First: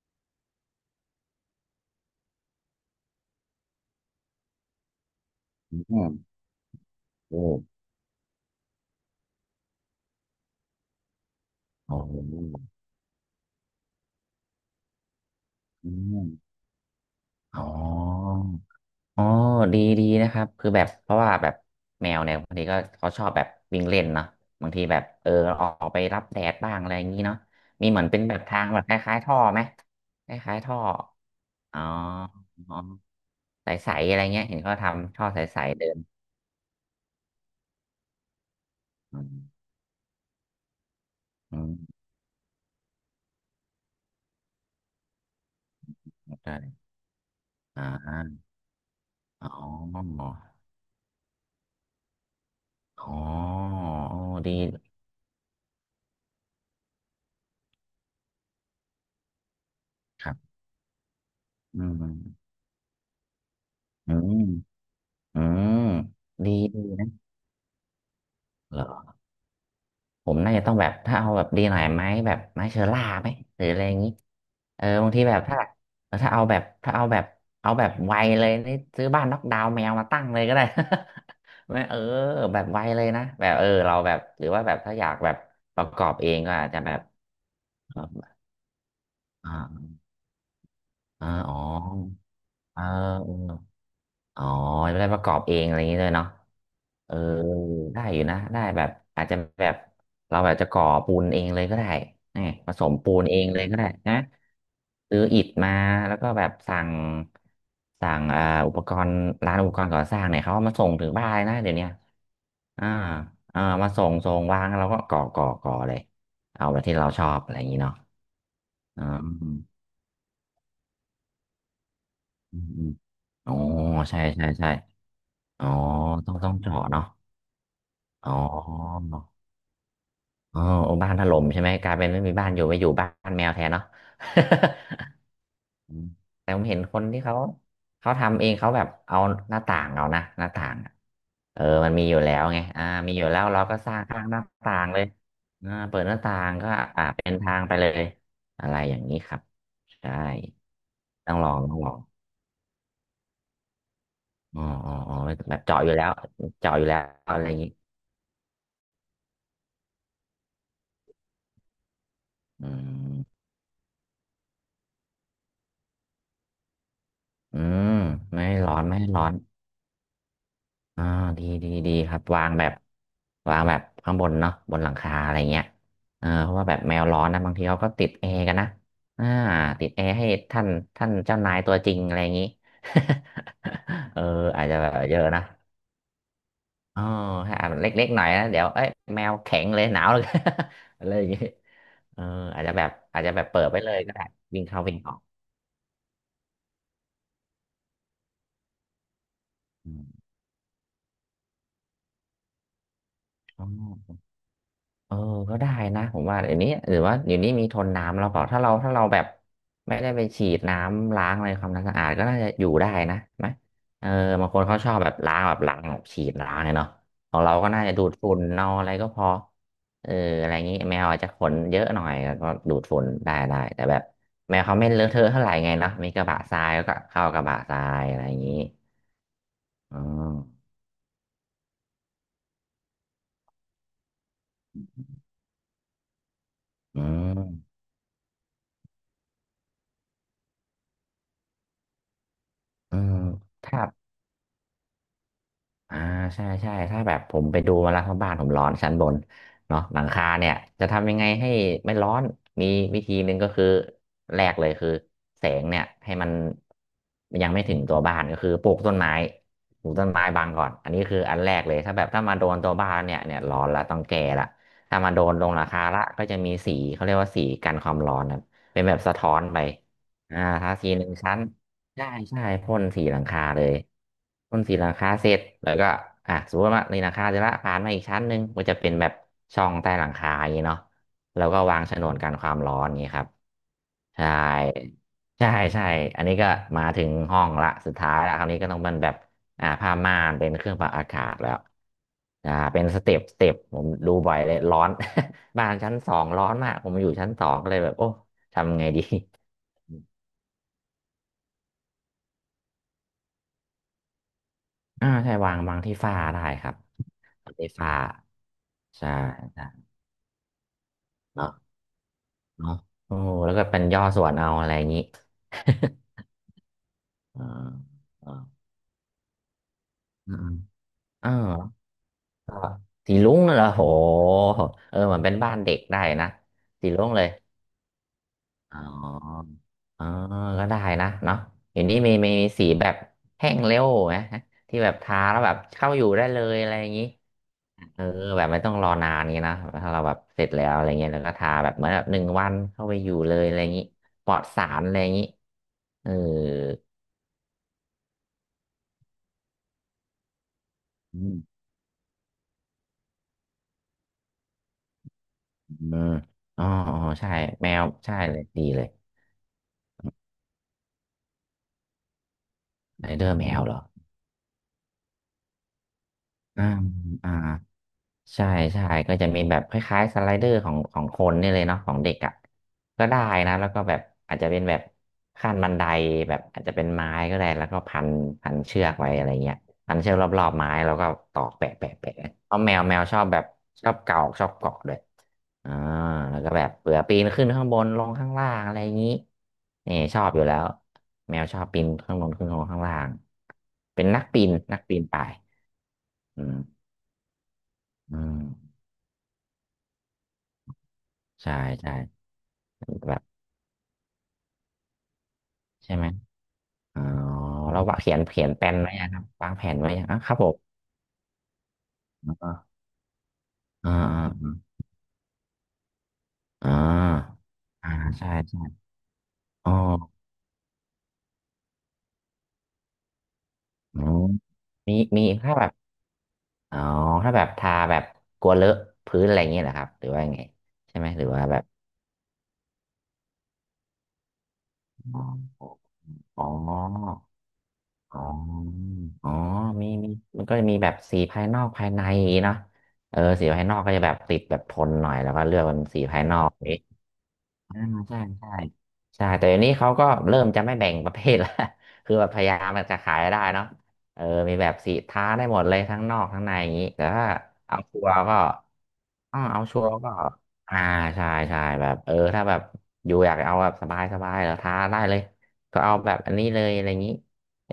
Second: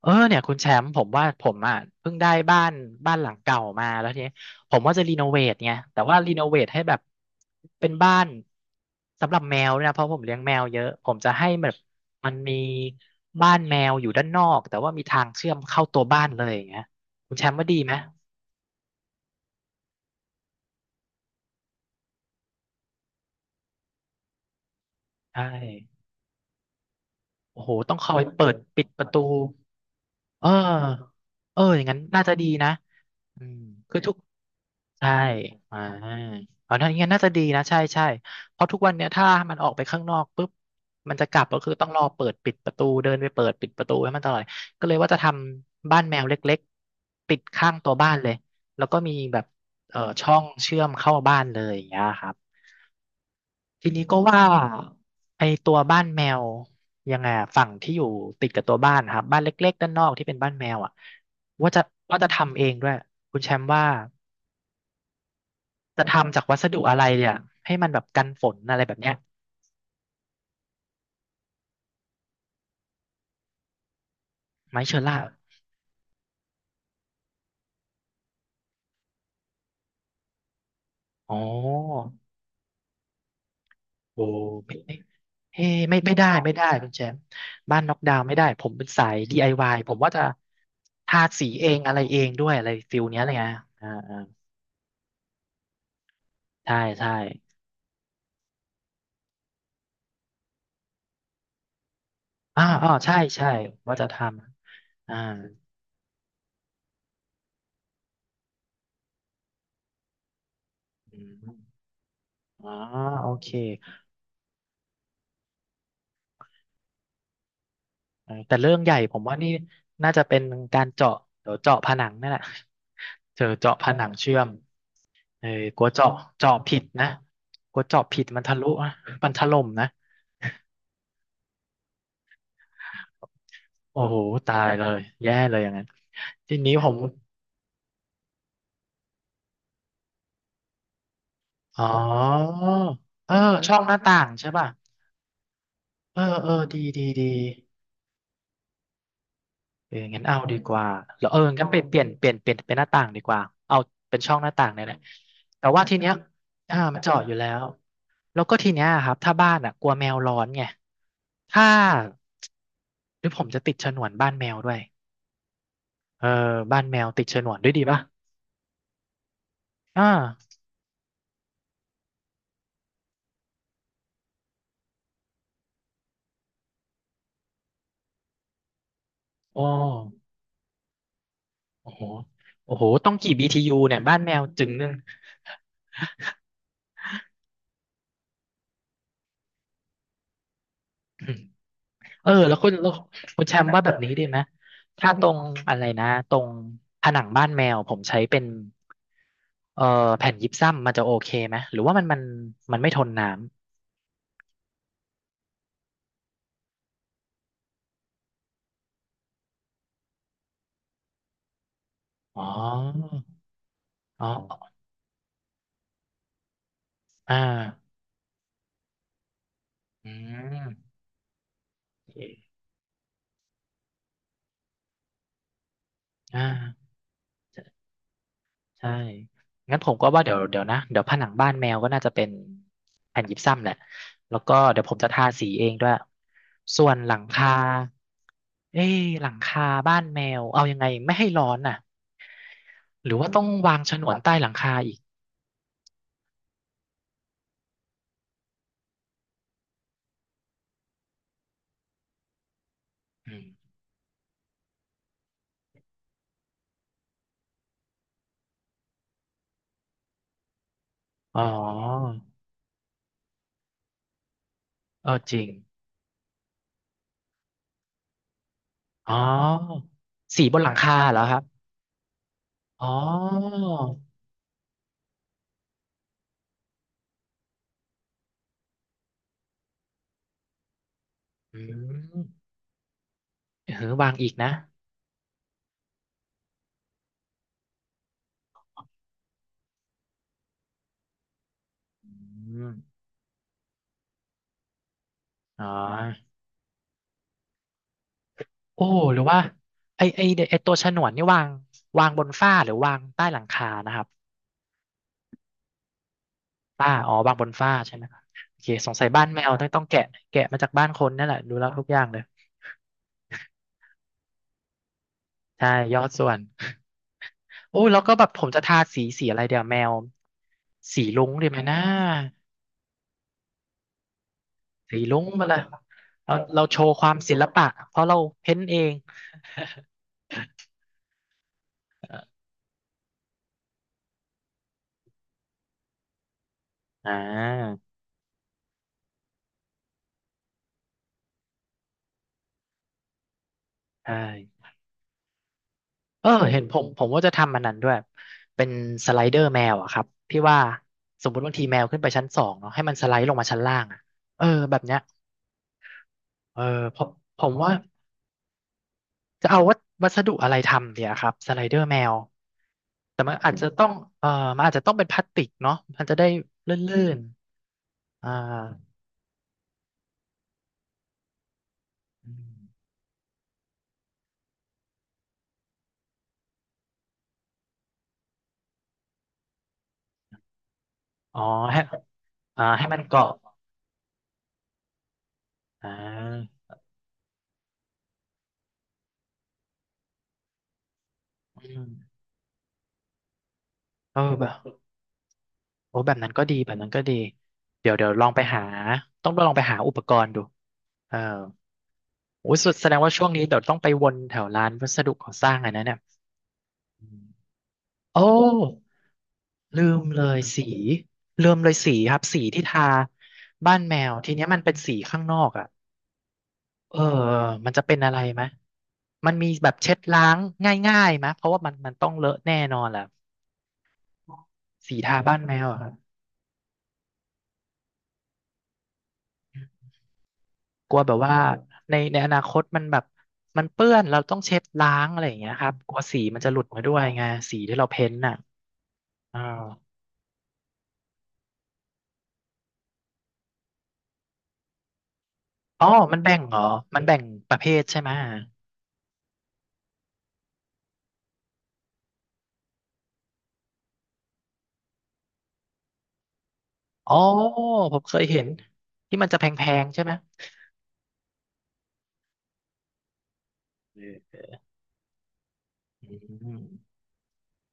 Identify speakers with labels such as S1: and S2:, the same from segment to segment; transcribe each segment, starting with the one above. S1: เออเนี่ยคุณแชมป์ผมว่าผมอ่ะเพิ่งได้บ้านบ้านหลังเก่ามาแล้วทีนี้ผมว่าจะรีโนเวทไง
S2: อื
S1: แต่
S2: ม
S1: ว่ารีโนเวทให้แบบ
S2: โอ้
S1: เป็นบ้านสำหรับแมวด้วยนะเพราะผมเลี้ยงแมวเยอะผมจะให้แบบ
S2: โอ้โห
S1: มันมีบ้านแมวอยู่ด้านนอกแต่ว่ามีทางเชื่อมเข้า
S2: อื
S1: ตัวบ้า
S2: ม
S1: นเลยอย่างเงี้ยคุณแชมป์
S2: อ๋
S1: ว่าดีไหม
S2: ออ๋อดีดีนะครับคือแบบเพราะว่าแบบแมวเนี่ยบางทีก็เขาชอบแบบวิ่งเล่นเนาะบางทีแบบ
S1: ใช่
S2: ออกไปรับแดดบ้างอะไรอย่างนี้เนาะ
S1: โอ้โห
S2: มี
S1: ต้อ
S2: เห
S1: ง
S2: มือ
S1: ค
S2: น
S1: อ
S2: เป็น
S1: ย
S2: แบบ
S1: เปิด
S2: ทางแบ
S1: ปิ
S2: บ
S1: ด
S2: ค
S1: ประ
S2: ล้า
S1: ตู
S2: ยๆท่อไหมค
S1: เ
S2: ล้ายๆท่อ
S1: ออเออ
S2: อ๋
S1: อ
S2: อ
S1: ย่างนั้นน่าจะดีนะ
S2: อ๋อ
S1: อืม
S2: ใส
S1: คือ
S2: ๆ
S1: ทุ
S2: อะ
S1: ก
S2: ไรเงี้ยเห็นเขา
S1: ใช่
S2: ทำท่อใส
S1: อ่า
S2: ๆเดิน
S1: เอานั่นงั้นน่าจะดีนะใช่ใช่เพราะทุกวันเนี้ย
S2: อื
S1: ถ้า
S2: ม
S1: มันออกไปข้างนอกปุ๊บมันจะกลับ
S2: อื
S1: ก็คื
S2: ม
S1: อต้องรอเปิดปิดประตูเดินไปเปิดปิดประตูให้มันตลอดก็เลยว่าจะทำบ้านแมวเล็ก
S2: ได้
S1: ๆติดข้าง
S2: อ่
S1: ตัวบ้านเลย
S2: า
S1: แล้วก็มีแบบ
S2: อ๋ออ
S1: เอ่อ
S2: ๋อ
S1: ช่องเชื่อมเข้าบ้านเลยอย่างเงี้ยครับ
S2: อ๋อ
S1: ทีนี้ก็ว่า
S2: ดี
S1: ไอตัวบ้านแมวยังไงอะฝั่งที่อยู่ติดกับตัวบ้านนะครับบ้านเล็กๆด้านนอกที่
S2: ครั
S1: เป็นบ้าน
S2: บ
S1: แมวอ่ะว่า
S2: อื
S1: จะว่าจะ
S2: ม
S1: ทำเองด้วยคุณแชมป์ว่า
S2: อืม อืม
S1: จะทำจาก
S2: ดี
S1: วัสดุ
S2: ดี
S1: อะไร
S2: นะ
S1: เนี่ยให้มันแบบกันฝนอะ
S2: เห
S1: ไร
S2: ร
S1: แบบเนี้
S2: อ
S1: ย
S2: ผมน่าจะต้องแบบถ้าเอาแบบดีหน่อยไหมแบบไม้เชอร่าไหมหรืออะไรอย่างนี้
S1: ไม้เชอ
S2: บาง
S1: ร่า
S2: ทีแบบถ้าถ้าเอาแบบเอาแบบไวเลยนี่ซื้อบ้านน็อกดาวน์แมวมาตั้งเลยก็ได้
S1: อ๋อ
S2: ไม่เออแบบไวเลยนะแบบเราแบบ
S1: โอ้
S2: หรือว่าแบ
S1: ไม่
S2: บถ้า
S1: ไม่
S2: อยากแบบ
S1: เฮ้
S2: ประ
S1: ไม่
S2: กอ
S1: ไม่
S2: บ
S1: ได้
S2: เอง
S1: ไม่
S2: ก็
S1: ได้
S2: อาจจะ
S1: คุ
S2: แบ
S1: ณแช
S2: บ
S1: มป์บ้านน็อกดาวน์
S2: อ่า
S1: ไม่ได้ผมเป็นสาย DIY ผมว่าจะทา
S2: อ่า
S1: สี
S2: อ๋อ
S1: เองอะไรเองด้วยอะไร
S2: เออ
S1: ฟิลเนี้ยเลยไรเงยอ่าอ่า
S2: อ๋อไม่ได้ประกอบเองอะไรอย่างนี้เลยเนาะ
S1: ใช่ใช่
S2: เออได้อยู่นะได้แบบอาจจะแบบเราแบบจะก่อปูนเองเลยก็ได้นี่
S1: อ่า
S2: ผส
S1: อ๋อ
S2: มปู
S1: ใช่
S2: นเอง
S1: ใช่
S2: เลยก็ได้
S1: ว่าจะ
S2: นะ
S1: ทำอ่า
S2: ซื้ออิฐมาแล้วก็แบบสั่งอุปกรณ์ร้านอุปกรณ์ก่อสร้างเนี่ยเขาเอามาส่งถึง
S1: อื
S2: บ้านเลยนะ
S1: ม
S2: เดี๋ยวเนี้ย
S1: อ๋อ
S2: อ่า
S1: โอเค
S2: อ่ามาส่งวางแล้วเราก็ก่อเลยเอาแบบที่เราชอบอะไรอย่างนี้เนาะ
S1: เออแต่เรื่องใหญ่
S2: อ่า
S1: ผมว่านี่
S2: ม
S1: น่าจะเป็นการเจาะเดี๋ยวเจาะผนังนั่นแหละ
S2: อืม
S1: เจอ
S2: อ๋อ
S1: เจาะผนัง
S2: ใช่
S1: เชื่อ
S2: ใช่
S1: ม
S2: ใช่
S1: เออ
S2: อ๋อ
S1: กลัวเจาะ
S2: ต้อง
S1: เจาะผิด
S2: เจาะเนาะ
S1: นะกลัวเจาะผิด
S2: อ๋อ
S1: มันทะลุอะมันถล่มนะ
S2: อ๋อโอ้บ้านถล่มใช่ไหมกลายเป็นไม่มีบ้านอยู่ไปอยู่บ้านแมวแทนเนาะ
S1: โอ้โหตายเลยแย่เลยอย่างนั้น
S2: อืมแต่
S1: ที
S2: ผม
S1: นี้
S2: เห็น
S1: ผ
S2: ค
S1: ม
S2: นที่เขาทำเองเขาแบบเอาหน้าต่างเอานะหน้าต่างอะ
S1: อ๋อ
S2: มันมีอยู่แล้วไงอ่ามีอยู่
S1: เออ
S2: แล้วเรา
S1: ช่
S2: ก็
S1: อง
S2: ส
S1: หน้า
S2: ร้าง
S1: ต่า
S2: ข้าง
S1: ง
S2: หน้า
S1: ใช่ป่ะ
S2: ต่างเลยอ่าเปิดห
S1: เอ
S2: น้า
S1: อ
S2: ต่า
S1: เอ
S2: ง
S1: อ
S2: ก็
S1: ดีดี
S2: อ่า
S1: ดี
S2: เป็นทางไปเลยอะไรอย่างนี้ครับ
S1: เออ
S2: ใช่
S1: งั้นเอาดีกว่าแล้ว
S2: ต้อ
S1: เอ
S2: ง
S1: อ
S2: ลอง
S1: งั้น
S2: ต้
S1: ไป
S2: องล
S1: เป
S2: อง
S1: ลี่ยนเปลี่ยนเปลี่ยนเป็นหน้าต่างดีกว่าเอาเป็นช่องหน้า
S2: อ๋อ
S1: ต่างเนี่ย
S2: อ๋
S1: แห
S2: อ
S1: ละ
S2: อ๋อแบบ
S1: แต่
S2: เจาะ
S1: ว่า
S2: อยู่
S1: ที
S2: แล้
S1: เนี้
S2: ว
S1: ย
S2: เจาะ
S1: อ่า
S2: อยู่แล้
S1: มัน
S2: ว
S1: เจาะอยู่
S2: อะไร
S1: แล้
S2: อย่าง
S1: ว
S2: นี้
S1: แล้วก็ทีเนี้ยครับถ้าบ้านอ่ะกลัวแมวร้อนไงถ้า
S2: อื
S1: หรือผ
S2: ม
S1: มจะติดฉนวนบ้านแมวด้วยเออบ้านแมวติดฉนวน
S2: อื
S1: ด้วยดี
S2: ม
S1: ป่ะ
S2: ไม่ให้ร้อนไม่ให้ร้อน
S1: อ่า
S2: อ่าดีดีดีครับวางแบบวางแบบข้างบนเนาะบนหลังคาอะไรเงี้ยเพราะว่าแบบแมวร้อนนะบางทีเขาก็ติดแอร์กันนะอ่า
S1: อ๋อ
S2: ติดแอร์ให้ท่านท่านเจ้านายตัวจ
S1: โอ้
S2: ริง
S1: โห
S2: อะไรอย่างนี้
S1: โอ้โหต้องกี่ BTU เนี่ย บ้า
S2: เอ
S1: น
S2: อ
S1: แมว
S2: อา
S1: จึ
S2: จ
S1: ง
S2: จะ
S1: นึ
S2: แบ
S1: ง
S2: บเยอะนะอ๋อถ้าอาจเล็กๆหน่อยนะเดี๋ยวเอ้ยแมวแข็งเลยหนาวเลย อะไรอย่างนี้เอ อ
S1: เออแล้ว
S2: อาจ
S1: คุ
S2: จะ
S1: ณ
S2: แบ
S1: แล้
S2: บ
S1: ว
S2: อาจจะแบ
S1: คุณ
S2: บ
S1: แช
S2: เปิ
S1: ม
S2: ด
S1: ป์
S2: ไป
S1: ว่าแบ
S2: เล
S1: บ
S2: ย
S1: นี้
S2: ก็
S1: ดี
S2: ได้
S1: ไหม
S2: วิ่งเข้าวิ่งอ
S1: ถ้า
S2: อก
S1: ตรงอะไรนะตรงผนังบ้านแมวผมใช้เป็นเอ่อ
S2: อม
S1: แผ่นยิปซัมมันจะโอเคไหมหรือว่ามันไม่ทนน้
S2: อ๋อ เออก็ได้นะผมว่าเดี๋ยวนี้หรือว่าเดี๋ยวนี้มีทนน้ำแล้วเปล่าถ้าเราแบบไม่ได้ไปฉีดน้ำล้างอะไรความสะอาดก็
S1: ำ
S2: น่า
S1: อ๋
S2: จะอยู่ได้นะ
S1: อ
S2: ไหมเออ
S1: อ๋
S2: บางคน
S1: อ
S2: เขาชอบแบบล้างแบบล้างแบบฉีดล้างเนี่ยเนาะข
S1: อ่า
S2: องเราก็น่าจะดูดฝุ่นเอาอะไรก็พอเอ
S1: อื
S2: ออะไรงี้แม
S1: ม
S2: วอาจจะขนเยอะหน่อ
S1: โอ
S2: ย
S1: เค
S2: ก็ดูดฝุ่นได้แต่แบบแมวเขาไม่เลอะเทอะเท่าไหร่ไงเนาะมีกระ
S1: อ
S2: บะทราย
S1: ่า
S2: ก็เข้ากระบะทรายอะไรอย่างนี้
S1: ใช่งั้นผม
S2: อ๋อ
S1: ก็ว่าเดี๋ยวผนังบ้านแมวก็น่าจะเป็นแผ่นยิปซัมแหละแล้วก็เดี๋ยวผมจะทาสีเองด้วยส่วน
S2: อื
S1: หลังคา
S2: ม
S1: เอ้ยหลังคาบ้านแมวเอายังไงไม่ให้ร้อนน่ะ
S2: อื
S1: หรื
S2: ม
S1: อว่าต้องวา
S2: ถ้า
S1: งฉนวนใต้หลังคาอีก
S2: อ่าใช่ใช่ถ้าแบบผมไปดูมาแล้วทัรงบ้านผมร้อนชั้นบนเนาะหลังคาเนี่ยจะทำยังไงให้ไม่ร้อนมีวิธีห
S1: อื
S2: นึ่งก็คือ
S1: ม
S2: แรกเลยคือแสงเนี่ยให้มันยังไม่ถึงตัวบ้านก็คือปลูกต้นไม้ปลูกต้นไม้บังก่อนอันนี้คืออั
S1: อ๋
S2: น
S1: อ
S2: แรกเลยถ้าแบบถ้ามาโดนตัวบ้านเนี่ยร้อนละต้องแก่ละถ้า
S1: เอ
S2: มา
S1: อ
S2: โด
S1: จ
S2: น
S1: ริ
S2: ล
S1: ง
S2: งหลังคาละก็จะมีสีเขาเรียกว่าสีกันความร้อนนะเป็นแบบ
S1: อ๋อ
S2: สะท้อนไปอ่า
S1: สีบนห
S2: ทา
S1: ลัง
S2: สี
S1: คา
S2: หนึ่ง
S1: เหรอค
S2: ชั้
S1: รั
S2: น
S1: บ
S2: ใช่ใช่พ่น
S1: อ๋อ
S2: สีหลังคาเลยพ่นสีหลังคาเสร็จแล้วก็อ่ะสมมติว่าในหลังคาเสร็จละผ่านมาอีกชั้นหนึ่งมันจะเป็นแบบช่องใต้หลังคาอย่างนี้เนาะแล้วก็
S1: อื
S2: วางฉนวน
S1: ม
S2: กันความร้อนอย่างนี้ครับ
S1: เออวางอี
S2: ใช่
S1: กนะ
S2: ใช่ใช่อันนี้ก็มาถึงห้องละสุดท้ายละคราวนี้ก็ต้องเป็นแบบอ่าผ้าม่านเป็นเครื่องปรับอากาศแล้วอ่า
S1: อืม
S2: เป็นสเต็ปผมดูบ่อยเลยร้อน
S1: อ๋
S2: บ้านชั้นสอ
S1: อ
S2: งร้อนมากผมอยู่ชั้นสองก็เลยแบบโอ้ทำ
S1: โอ้
S2: ไงดี
S1: หรือว่าไอไอไอตัวฉนวนนี่วางวางบนฝ้าหรือวางใต้หลังคานะครับ
S2: อ่าใช่วางที่ฝ้าได้ครับ
S1: ฝ้าอ๋อวางบน
S2: ไฟ
S1: ฝ้า
S2: ฟ้า
S1: ใช่ไหมครับโอเคสงสัย
S2: ใช่
S1: บ้านแมวต้
S2: ใช่
S1: องต้องแกะแกะมาจากบ้านคนนั่นแหละ
S2: เนาะ
S1: ดูแล้วทุกอย่างเลย
S2: เนาะโอ้โหแล้วก็เป็นย่อส่วนเอาอะไรอย่างนี้
S1: ใช่ยอดส่วน
S2: อ่า
S1: โอ้ยแล้วก็แบบ
S2: อ่า
S1: ผมจะทาสีอะไรเดี๋ยวแมว
S2: อืม
S1: สี
S2: ๆ
S1: รุ้ง
S2: เอ่า
S1: ดีไหมนะ
S2: ก็สีลุ้งน่ะเหรอโห
S1: สี
S2: เหมือ
S1: รุ้
S2: น
S1: ง
S2: เป็น
S1: มา
S2: บ้า
S1: เล
S2: น
S1: ย
S2: เด็กได้นะ
S1: เราโช
S2: สี
S1: ว์ค
S2: ลุ้
S1: วา
S2: ง
S1: ม
S2: เลย
S1: ศิลปะเพราะเราเพ้นท์เอ
S2: อ๋
S1: ง
S2: ออ๋อก็ได้นะเนาะเห็นที่มี สีแบบแห้งเร็วไหมที่แบบทาแล้วแบบเข้าอยู่ได้เลยอะไรอย่างนี้
S1: อ่า
S2: เออแบบไม่ต้องรอนานนี้นะถ้าเราแบบเสร็จแล้วอะไรเงี้ยแล้วก็ทาแบบเหมือนแบบหนึ่งวันเข้าไปอยู่เลยอะไรอย่างนี้
S1: ใช่
S2: ปลอดสารอะไรอย่างนี้เออ
S1: เออเห็นผมว่าจะทำมันนั้นด้วยเป็นสไลเดอร์แมวอะครับที่ว่าส
S2: อื
S1: มม
S2: ม
S1: ติบางทีแมวขึ้นไปชั้นสองเนาะให้มันสไลด์ลงมาชั้นล่างอะเออแบบเนี้ย
S2: อม
S1: เออ
S2: อ๋ออ๋อ
S1: ผม
S2: ใช่
S1: ผม
S2: แม
S1: ว่า
S2: วใช่เลยดีเลย
S1: จะเอาวัสดุอะไรทำเดียครับสไลเดอร์แมว
S2: ไร
S1: แต่
S2: เดอ
S1: มัน
S2: ร์แม
S1: อาจ
S2: ว
S1: จะ
S2: เหรอ
S1: ต้องเออมันอาจจะต้องเป็นพลาสติกเนาะมันจะได้
S2: อ่า
S1: ลื่น
S2: อ่า
S1: ๆอ่า
S2: ใช่ใช่ก็จะมีแบบคล้ายๆสไลเดอร์ของของคนนี่เลยเนาะของเด็ก
S1: อ
S2: อ่ะ
S1: ม
S2: ก็ได้นะแล้วก็แบบอาจจะเป็นแบบขั้นบันไดแบบอาจจะเป็นไม้ก็ได้แล้วก็พันเชือกไว้อะไรเงี้ยพันเชือกรอบๆไม้แล้วก็ต
S1: อ๋อ
S2: อกแปะ
S1: ให้
S2: แปะแปะเพราะ
S1: อ่า
S2: แมว
S1: ให้
S2: แม
S1: มัน
S2: วชอบ
S1: เกาะ
S2: แบบชอบเกาะชอบเกาะด้วยอ่า
S1: อ่า
S2: แล้วก็แบบเผื่อปีนขึ้นข้างบนลงข้างล่างอะไรอย่างนี้นี่ชอบอยู่แล้วแมวชอบปี
S1: อื
S2: น
S1: ม
S2: ข้างบนขึ้นลงข้างล่างเป็น
S1: เออ
S2: นักปี
S1: แบ
S2: น
S1: บ
S2: นักปีนป่าย
S1: โอ้แบบนั้น
S2: อื
S1: ก็ดีแบบ
S2: ม
S1: นั้นก็ดีเดี๋ยว
S2: อื
S1: ลอง
S2: ม
S1: ไปหาต้องลองไปหาอุปกรณ์ดูเออ
S2: ใช่ใช่
S1: โอ้ยสุดแสดงว่า
S2: แบบ
S1: ช่วงนี้เดี๋ยวต้องไปวนแถวร้านวัสดุก่อสร้างอันนั้น
S2: ใช่
S1: เนี่ย
S2: ไหมอ๋อ
S1: อืม
S2: เราวางเขีย
S1: โอ้
S2: นเขียนแผนไว้ยังครับวางแผน
S1: ลื
S2: ไว้ยั
S1: ม
S2: งอ่ะ
S1: เล
S2: ครับ
S1: ย
S2: ผม
S1: สีลืมเลยสีครับ
S2: อ
S1: สีที่
S2: ่า
S1: ทาบ้าน
S2: อ่
S1: แมวทีเนี้ย
S2: า
S1: มันเป็นสีข้างนอกอ่ะ
S2: อ่
S1: เออ
S2: า
S1: มันจะ
S2: อ่า
S1: เป็นอะไร
S2: ใช่
S1: ไหม
S2: ใช่
S1: มันมีแบ
S2: อ๋อ
S1: บเช็ดล้างง่ายๆไหมเพราะว่ามันต้องเลอะแน่นอนแหละ
S2: อ๋อมี
S1: สีทา
S2: มี
S1: บ้านแม
S2: ถ้าแบ
S1: ว
S2: บ
S1: อะครับ
S2: อ๋อถ้าแบบทาแบบกลัวเลอะพื้นอะไรอย่างเงี้ยเหรอครับ หรือว่ายังไง
S1: กลั
S2: ใช่
S1: ว
S2: ไหม
S1: แบบ
S2: หรือ
S1: ว่า
S2: ว่าแบบ
S1: ในอนาคตมันแบบมันเปื้อนเราต้องเช็ดล้างอะ
S2: อ๋
S1: ไรอย่างเงี้ยค
S2: อ
S1: รับกลัวสีมั
S2: อ๋
S1: น
S2: อ
S1: จะหลุดมาด้วยไงสีที่เราเพ้นท์
S2: อ๋
S1: น่ะ
S2: ออ๋อ
S1: อ่า
S2: มีมีมันก็จะมีแบบสีภายนอกภายในอย่างงี้เนาะเออสีภายนอกก็จะแบบติดแบบทนหน่อย แล้วก็เลือกเป็น
S1: อ๋อ
S2: สี
S1: มั
S2: ภา
S1: น
S2: ย
S1: แบ่
S2: นอ
S1: ง
S2: ก
S1: เหรอ มันแบ่งประเภ
S2: อ่า
S1: ทใช่ไหม
S2: ใช่ใช่ใช่แต่เดี๋ยวนี้เขาก็เริ่มจะไม่แบ่งประเภทละ คือแบบพยายามมันจะขายได้เนาะเออมีแบบสีท้าได้หมดเลยทั้งนอกทั้งในอย่างนี้แต่
S1: อ๋อ
S2: ถ้าเอา
S1: ผ
S2: ชั
S1: ม
S2: ว
S1: เค
S2: ร์
S1: ย
S2: ก็
S1: เห็นที่มันจะ
S2: อ้าว
S1: แพ
S2: เอาชัว
S1: ง
S2: ร์
S1: ๆใช่
S2: ก็
S1: ไหม
S2: อ่าใช่ใช่แบบเออถ้าแบบอยู่อยากเอาแบบสบายสบา
S1: เออ
S2: ยเหรอท้าได้เลยก็เอา
S1: อื
S2: แบบอันนี้เล
S1: ม
S2: ยอะไรอย่างนี้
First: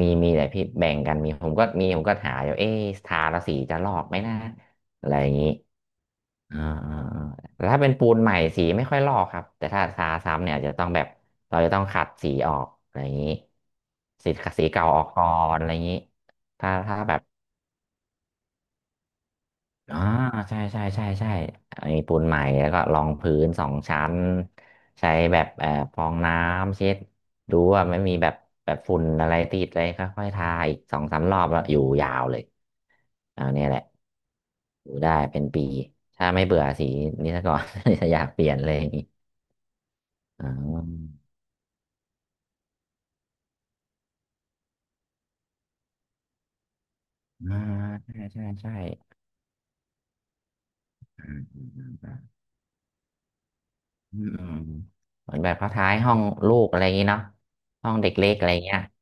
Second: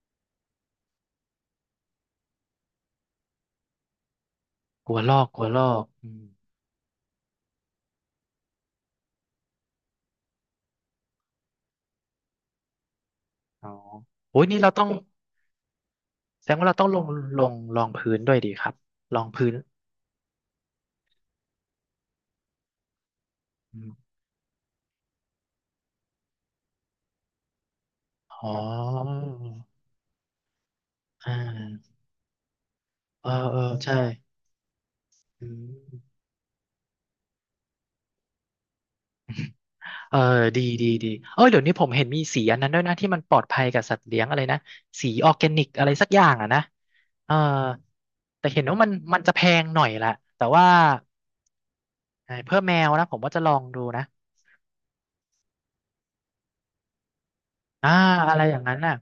S2: มีมีแต่พี่แบ่งกันมีผมก็หาอยู่เอ๊ะทาละสีจะลอกไหมนะ
S1: กลัว
S2: อะ
S1: ล
S2: ไร
S1: อ
S2: อ
S1: ก
S2: ย่าง
S1: กลั
S2: นี้
S1: วลอกอืม
S2: อ่าอ่าอ่าแต่ถ้าเป็นปูนใหม่สีไม่ค่อยลอกครับ แต่ถ้าทาซ้ำเนี่ยอาจจะต้องแบบ เราจะต้องขัดสีออกอะไรอย่างนี้
S1: อ๋อ
S2: สี
S1: โอ้ยนี่
S2: สี
S1: เราต้อ
S2: เก่า
S1: ง
S2: ออกก่อนอะไรอย่างนี้
S1: แสดงว่า
S2: ถ้า
S1: เราต้องลง
S2: แบบ
S1: ลงรองพื้นด้วยดีครับรองพื้น
S2: อ่าใช่ใช่มีปูนใหม่แล้วก็รองพื้นสอง
S1: อ
S2: ชั้
S1: ม
S2: นใช้แบบฟองน้ำเช็ดดูว่าไม่มีแบบ
S1: อ๋อ
S2: แบบฝุ่นอะไรติดเลยค่อยๆทาอีกสองสาม
S1: อ่
S2: รอบแล้วอยู่
S1: า
S2: ยาวเลย
S1: เออ
S2: เอา
S1: เออ
S2: เนี่ยแหละ
S1: ใช่
S2: อยู่ได้เป็น
S1: อื
S2: ปี
S1: ม
S2: ถ้าไม่เบื่อสีนี้ซะก่อน จะอยากเปลี่ยนเลยอย่างนี้
S1: เออ
S2: อ๋
S1: ดีดีดี
S2: อ
S1: เออเดี๋ยวนี้ผมเห็นมีสีอันนั้นด้วยนะที่มันปลอดภัยกับสัตว์เลี้ยงอะไรนะสีออร์แกนิกอะไรสักอย่างอ่ะนะเออ
S2: อ่าใช่ใช่
S1: แต่เห็น
S2: ใช่
S1: ว่ามันจะแพงหน่อยแหละแต่ว่า
S2: อืมอืมอืม
S1: เพื่อแมวนะผมว่าจะลองดูนะ
S2: อืมอืมเหมือนแบบเขาท้ายห้องลูกอะไรอย่างนี้เนาะห้
S1: อ่า
S2: องเด็กเล็ก
S1: อะไร
S2: อะไร
S1: อย่างนั้
S2: เงี้
S1: น
S2: ย
S1: น่ะ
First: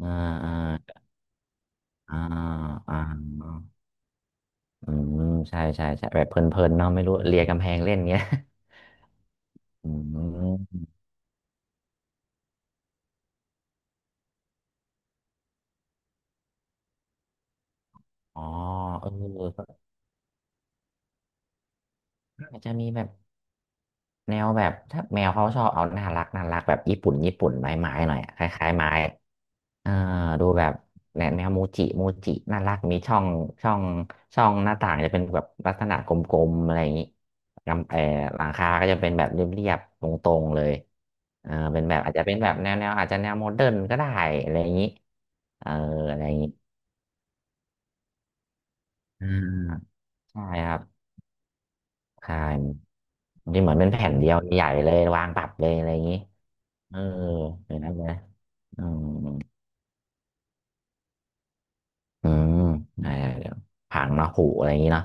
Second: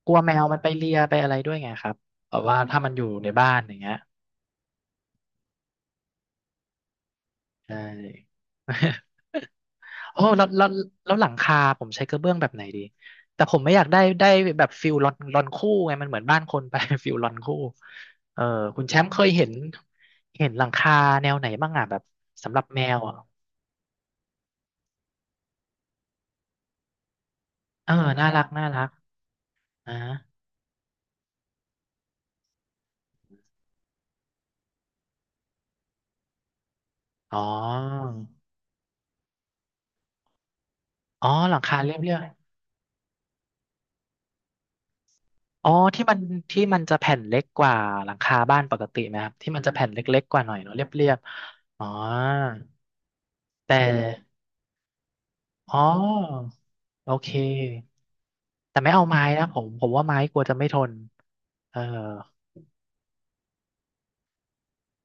S2: อ่า
S1: กลัวแมว
S2: อ่า
S1: มันไปเลียไปอะไรด้วยไงครับ
S2: อ่า
S1: แบบว่าถ้ามัน
S2: อ่
S1: อยู่ในบ้าน
S2: า
S1: อย่างเงี้ย
S2: อืมใช่ใช่ใช่แบบเพลินๆเนาะไม่รู้เลียกำแพ
S1: ใช่
S2: งเล่นเงี้ย อื
S1: โอ้
S2: ม
S1: แล้วหลังคาผมใช้กระเบื้องแบบไหนดีแต่ผมไม่อยากได้แบบฟิลลอนลอนคู่ไงมันเหมือนบ้านคนไป ฟิลลอนคู่เอ
S2: อ๋อ
S1: อคุณแชม
S2: เออ
S1: ป์เคยเห็น
S2: ก็
S1: เห็นหลังคาแนวไหนบ้างอ่ะแบบสำห
S2: อา
S1: รั
S2: จ
S1: บ
S2: จะ
S1: แม
S2: มี
S1: ว
S2: แบบ
S1: อ่ะ
S2: แนวแบบถ้าแมวเขาชอบเอาน่ารักน่ารักแบบญี่ปุ่นญี่ปุ่นไม้
S1: เอ
S2: ไม้
S1: อ
S2: หน่อย
S1: น่า
S2: อะค
S1: รักน่า
S2: ล้ายๆ
S1: รัก
S2: ไม้ เออ
S1: นะ
S2: ดูแบบแนวโมูจิโมูจิน่ารักมีช่องช่องช่องหน้าต่างจะเป็นแบบลักษณะกลมๆอะไรอย่างนี้
S1: อ๋อ
S2: กำเออหลังคาก็จะเป็นแบบเรียบๆตรงๆเลย
S1: อ๋อ
S2: เอ
S1: ห
S2: อ
S1: ลังคา
S2: เป็น
S1: เรี
S2: แบ
S1: ยบ
S2: บ
S1: เรี
S2: อาจ
S1: ยบ
S2: จะเป็นแบบแนวอาจจะแนวโมเดิร์นก็ได้อะไรอย่างนี้เอ
S1: อ๋อ
S2: ออะไรอย่างนี้
S1: ที่มันจะแผ่นเล็กกว่าหลังคาบ้านปกติไหมค
S2: อ่
S1: รับที่มันจะแผ่
S2: า
S1: นเล็กๆก
S2: ใช่
S1: ว่าหน่อย
S2: ค
S1: เนาะ
S2: รับ
S1: เรียบเรียบอ๋อ
S2: ใช่ที่เหมื
S1: แต่
S2: อนเป็นแผ่นเดียวใหญ่เลยวางปรับเลย
S1: อ๋
S2: อะไรอย่างนี้
S1: อ
S2: เออ
S1: โอเค
S2: อย่างนั้นเลยนะ
S1: แต่
S2: อื
S1: ไม่
S2: ม
S1: เอาไม้นะผมว่าไม้กลัวจะไม่ทนเออ
S2: อืมใเดี๋ยวผังเนาะผูอะไรอย่างนี้เนาะ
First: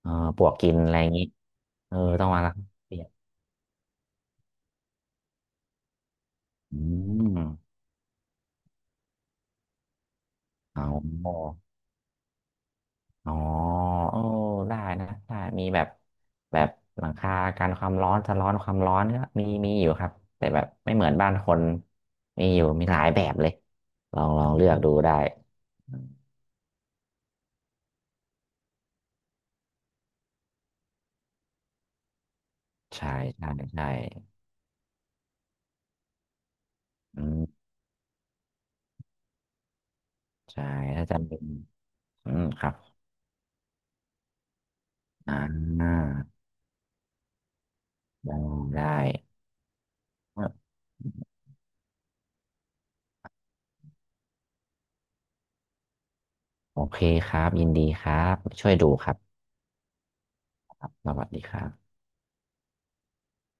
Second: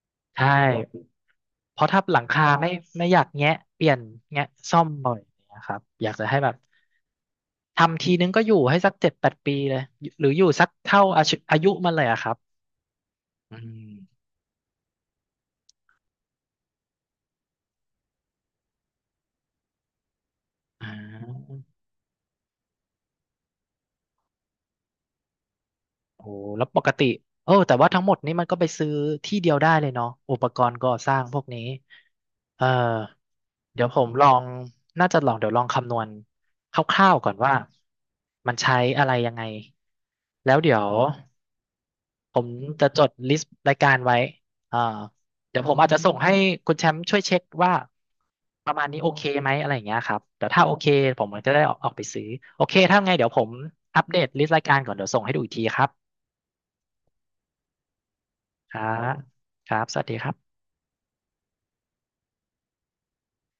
S2: เออปล
S1: ใช่
S2: วกกินอะไรอย่างนี้
S1: เพราะ
S2: เออ
S1: ถ้าหลั
S2: ต้
S1: ง
S2: องมา
S1: คา
S2: ละ
S1: ไม่
S2: เปลี่ย
S1: ไม่
S2: น
S1: อยากแงะเปลี่ยนแงะซ่อมบ่อยนะครับอยากจะให้แบบ
S2: อืม
S1: ทำทีนึงก็อยู่ให้สักเจ็ดแปดปีเลยหรืออยู่สัก
S2: เอ
S1: เท่าอายุ
S2: า
S1: อายุมันเลยอะครับ
S2: อ๋อ
S1: อื
S2: เออ
S1: ม
S2: ได้นะได้มีแบบแบบหลังคากันความร้อนสะร้อนความร้อนก็มีอยู่ครับแต่แบบ
S1: อ่
S2: ไม่เหมือนบ้านค
S1: า
S2: นมีอยู่มีหลายแบบเลยลองเลือกดูได้
S1: โอ้แล้วปกติเออแต่ว่าทั้งหมดนี้มันก็ไปซื้อที่เดียวได้เลยเนาะอุปกรณ์ก่อสร้างพวกนี้เออ
S2: ใช่ใช่
S1: เดี๋ย
S2: ใช่
S1: วผมลองน่าจะลองเดี๋ยวลองคำนวณคร่าว
S2: อื
S1: ๆก่อนว่า
S2: ม
S1: มันใช้อะไรยังไง แล้ว
S2: ใช่
S1: เดี๋ยว
S2: ถ้าจำเป็นอื
S1: ผ
S2: ม
S1: ม
S2: ครับ
S1: จะจดลิสต์รายการไว้อ่า
S2: อ่
S1: เดี๋ยวผมอาจจะ
S2: า
S1: ส่งให้คุณแชมป์ช่วยเช็คว่า
S2: ได้
S1: ประมา
S2: ได้
S1: ณนี้โอเคไหมอะไรอย่างเงี้ยครับเดี๋ยวถ้าโอเคผมจะได้ออกไปซื้อโอเคถ้าไงเดี๋ยวผมอัปเดตลิสต์รายการก่อนเดี๋ยวส่งให้ดูอีกทีครับ
S2: โอเคครับยินดีครับช่
S1: ค
S2: วย
S1: รั
S2: ดูครั
S1: บ
S2: บ
S1: ครับสวัสดีครับ
S2: สวัสดีครับ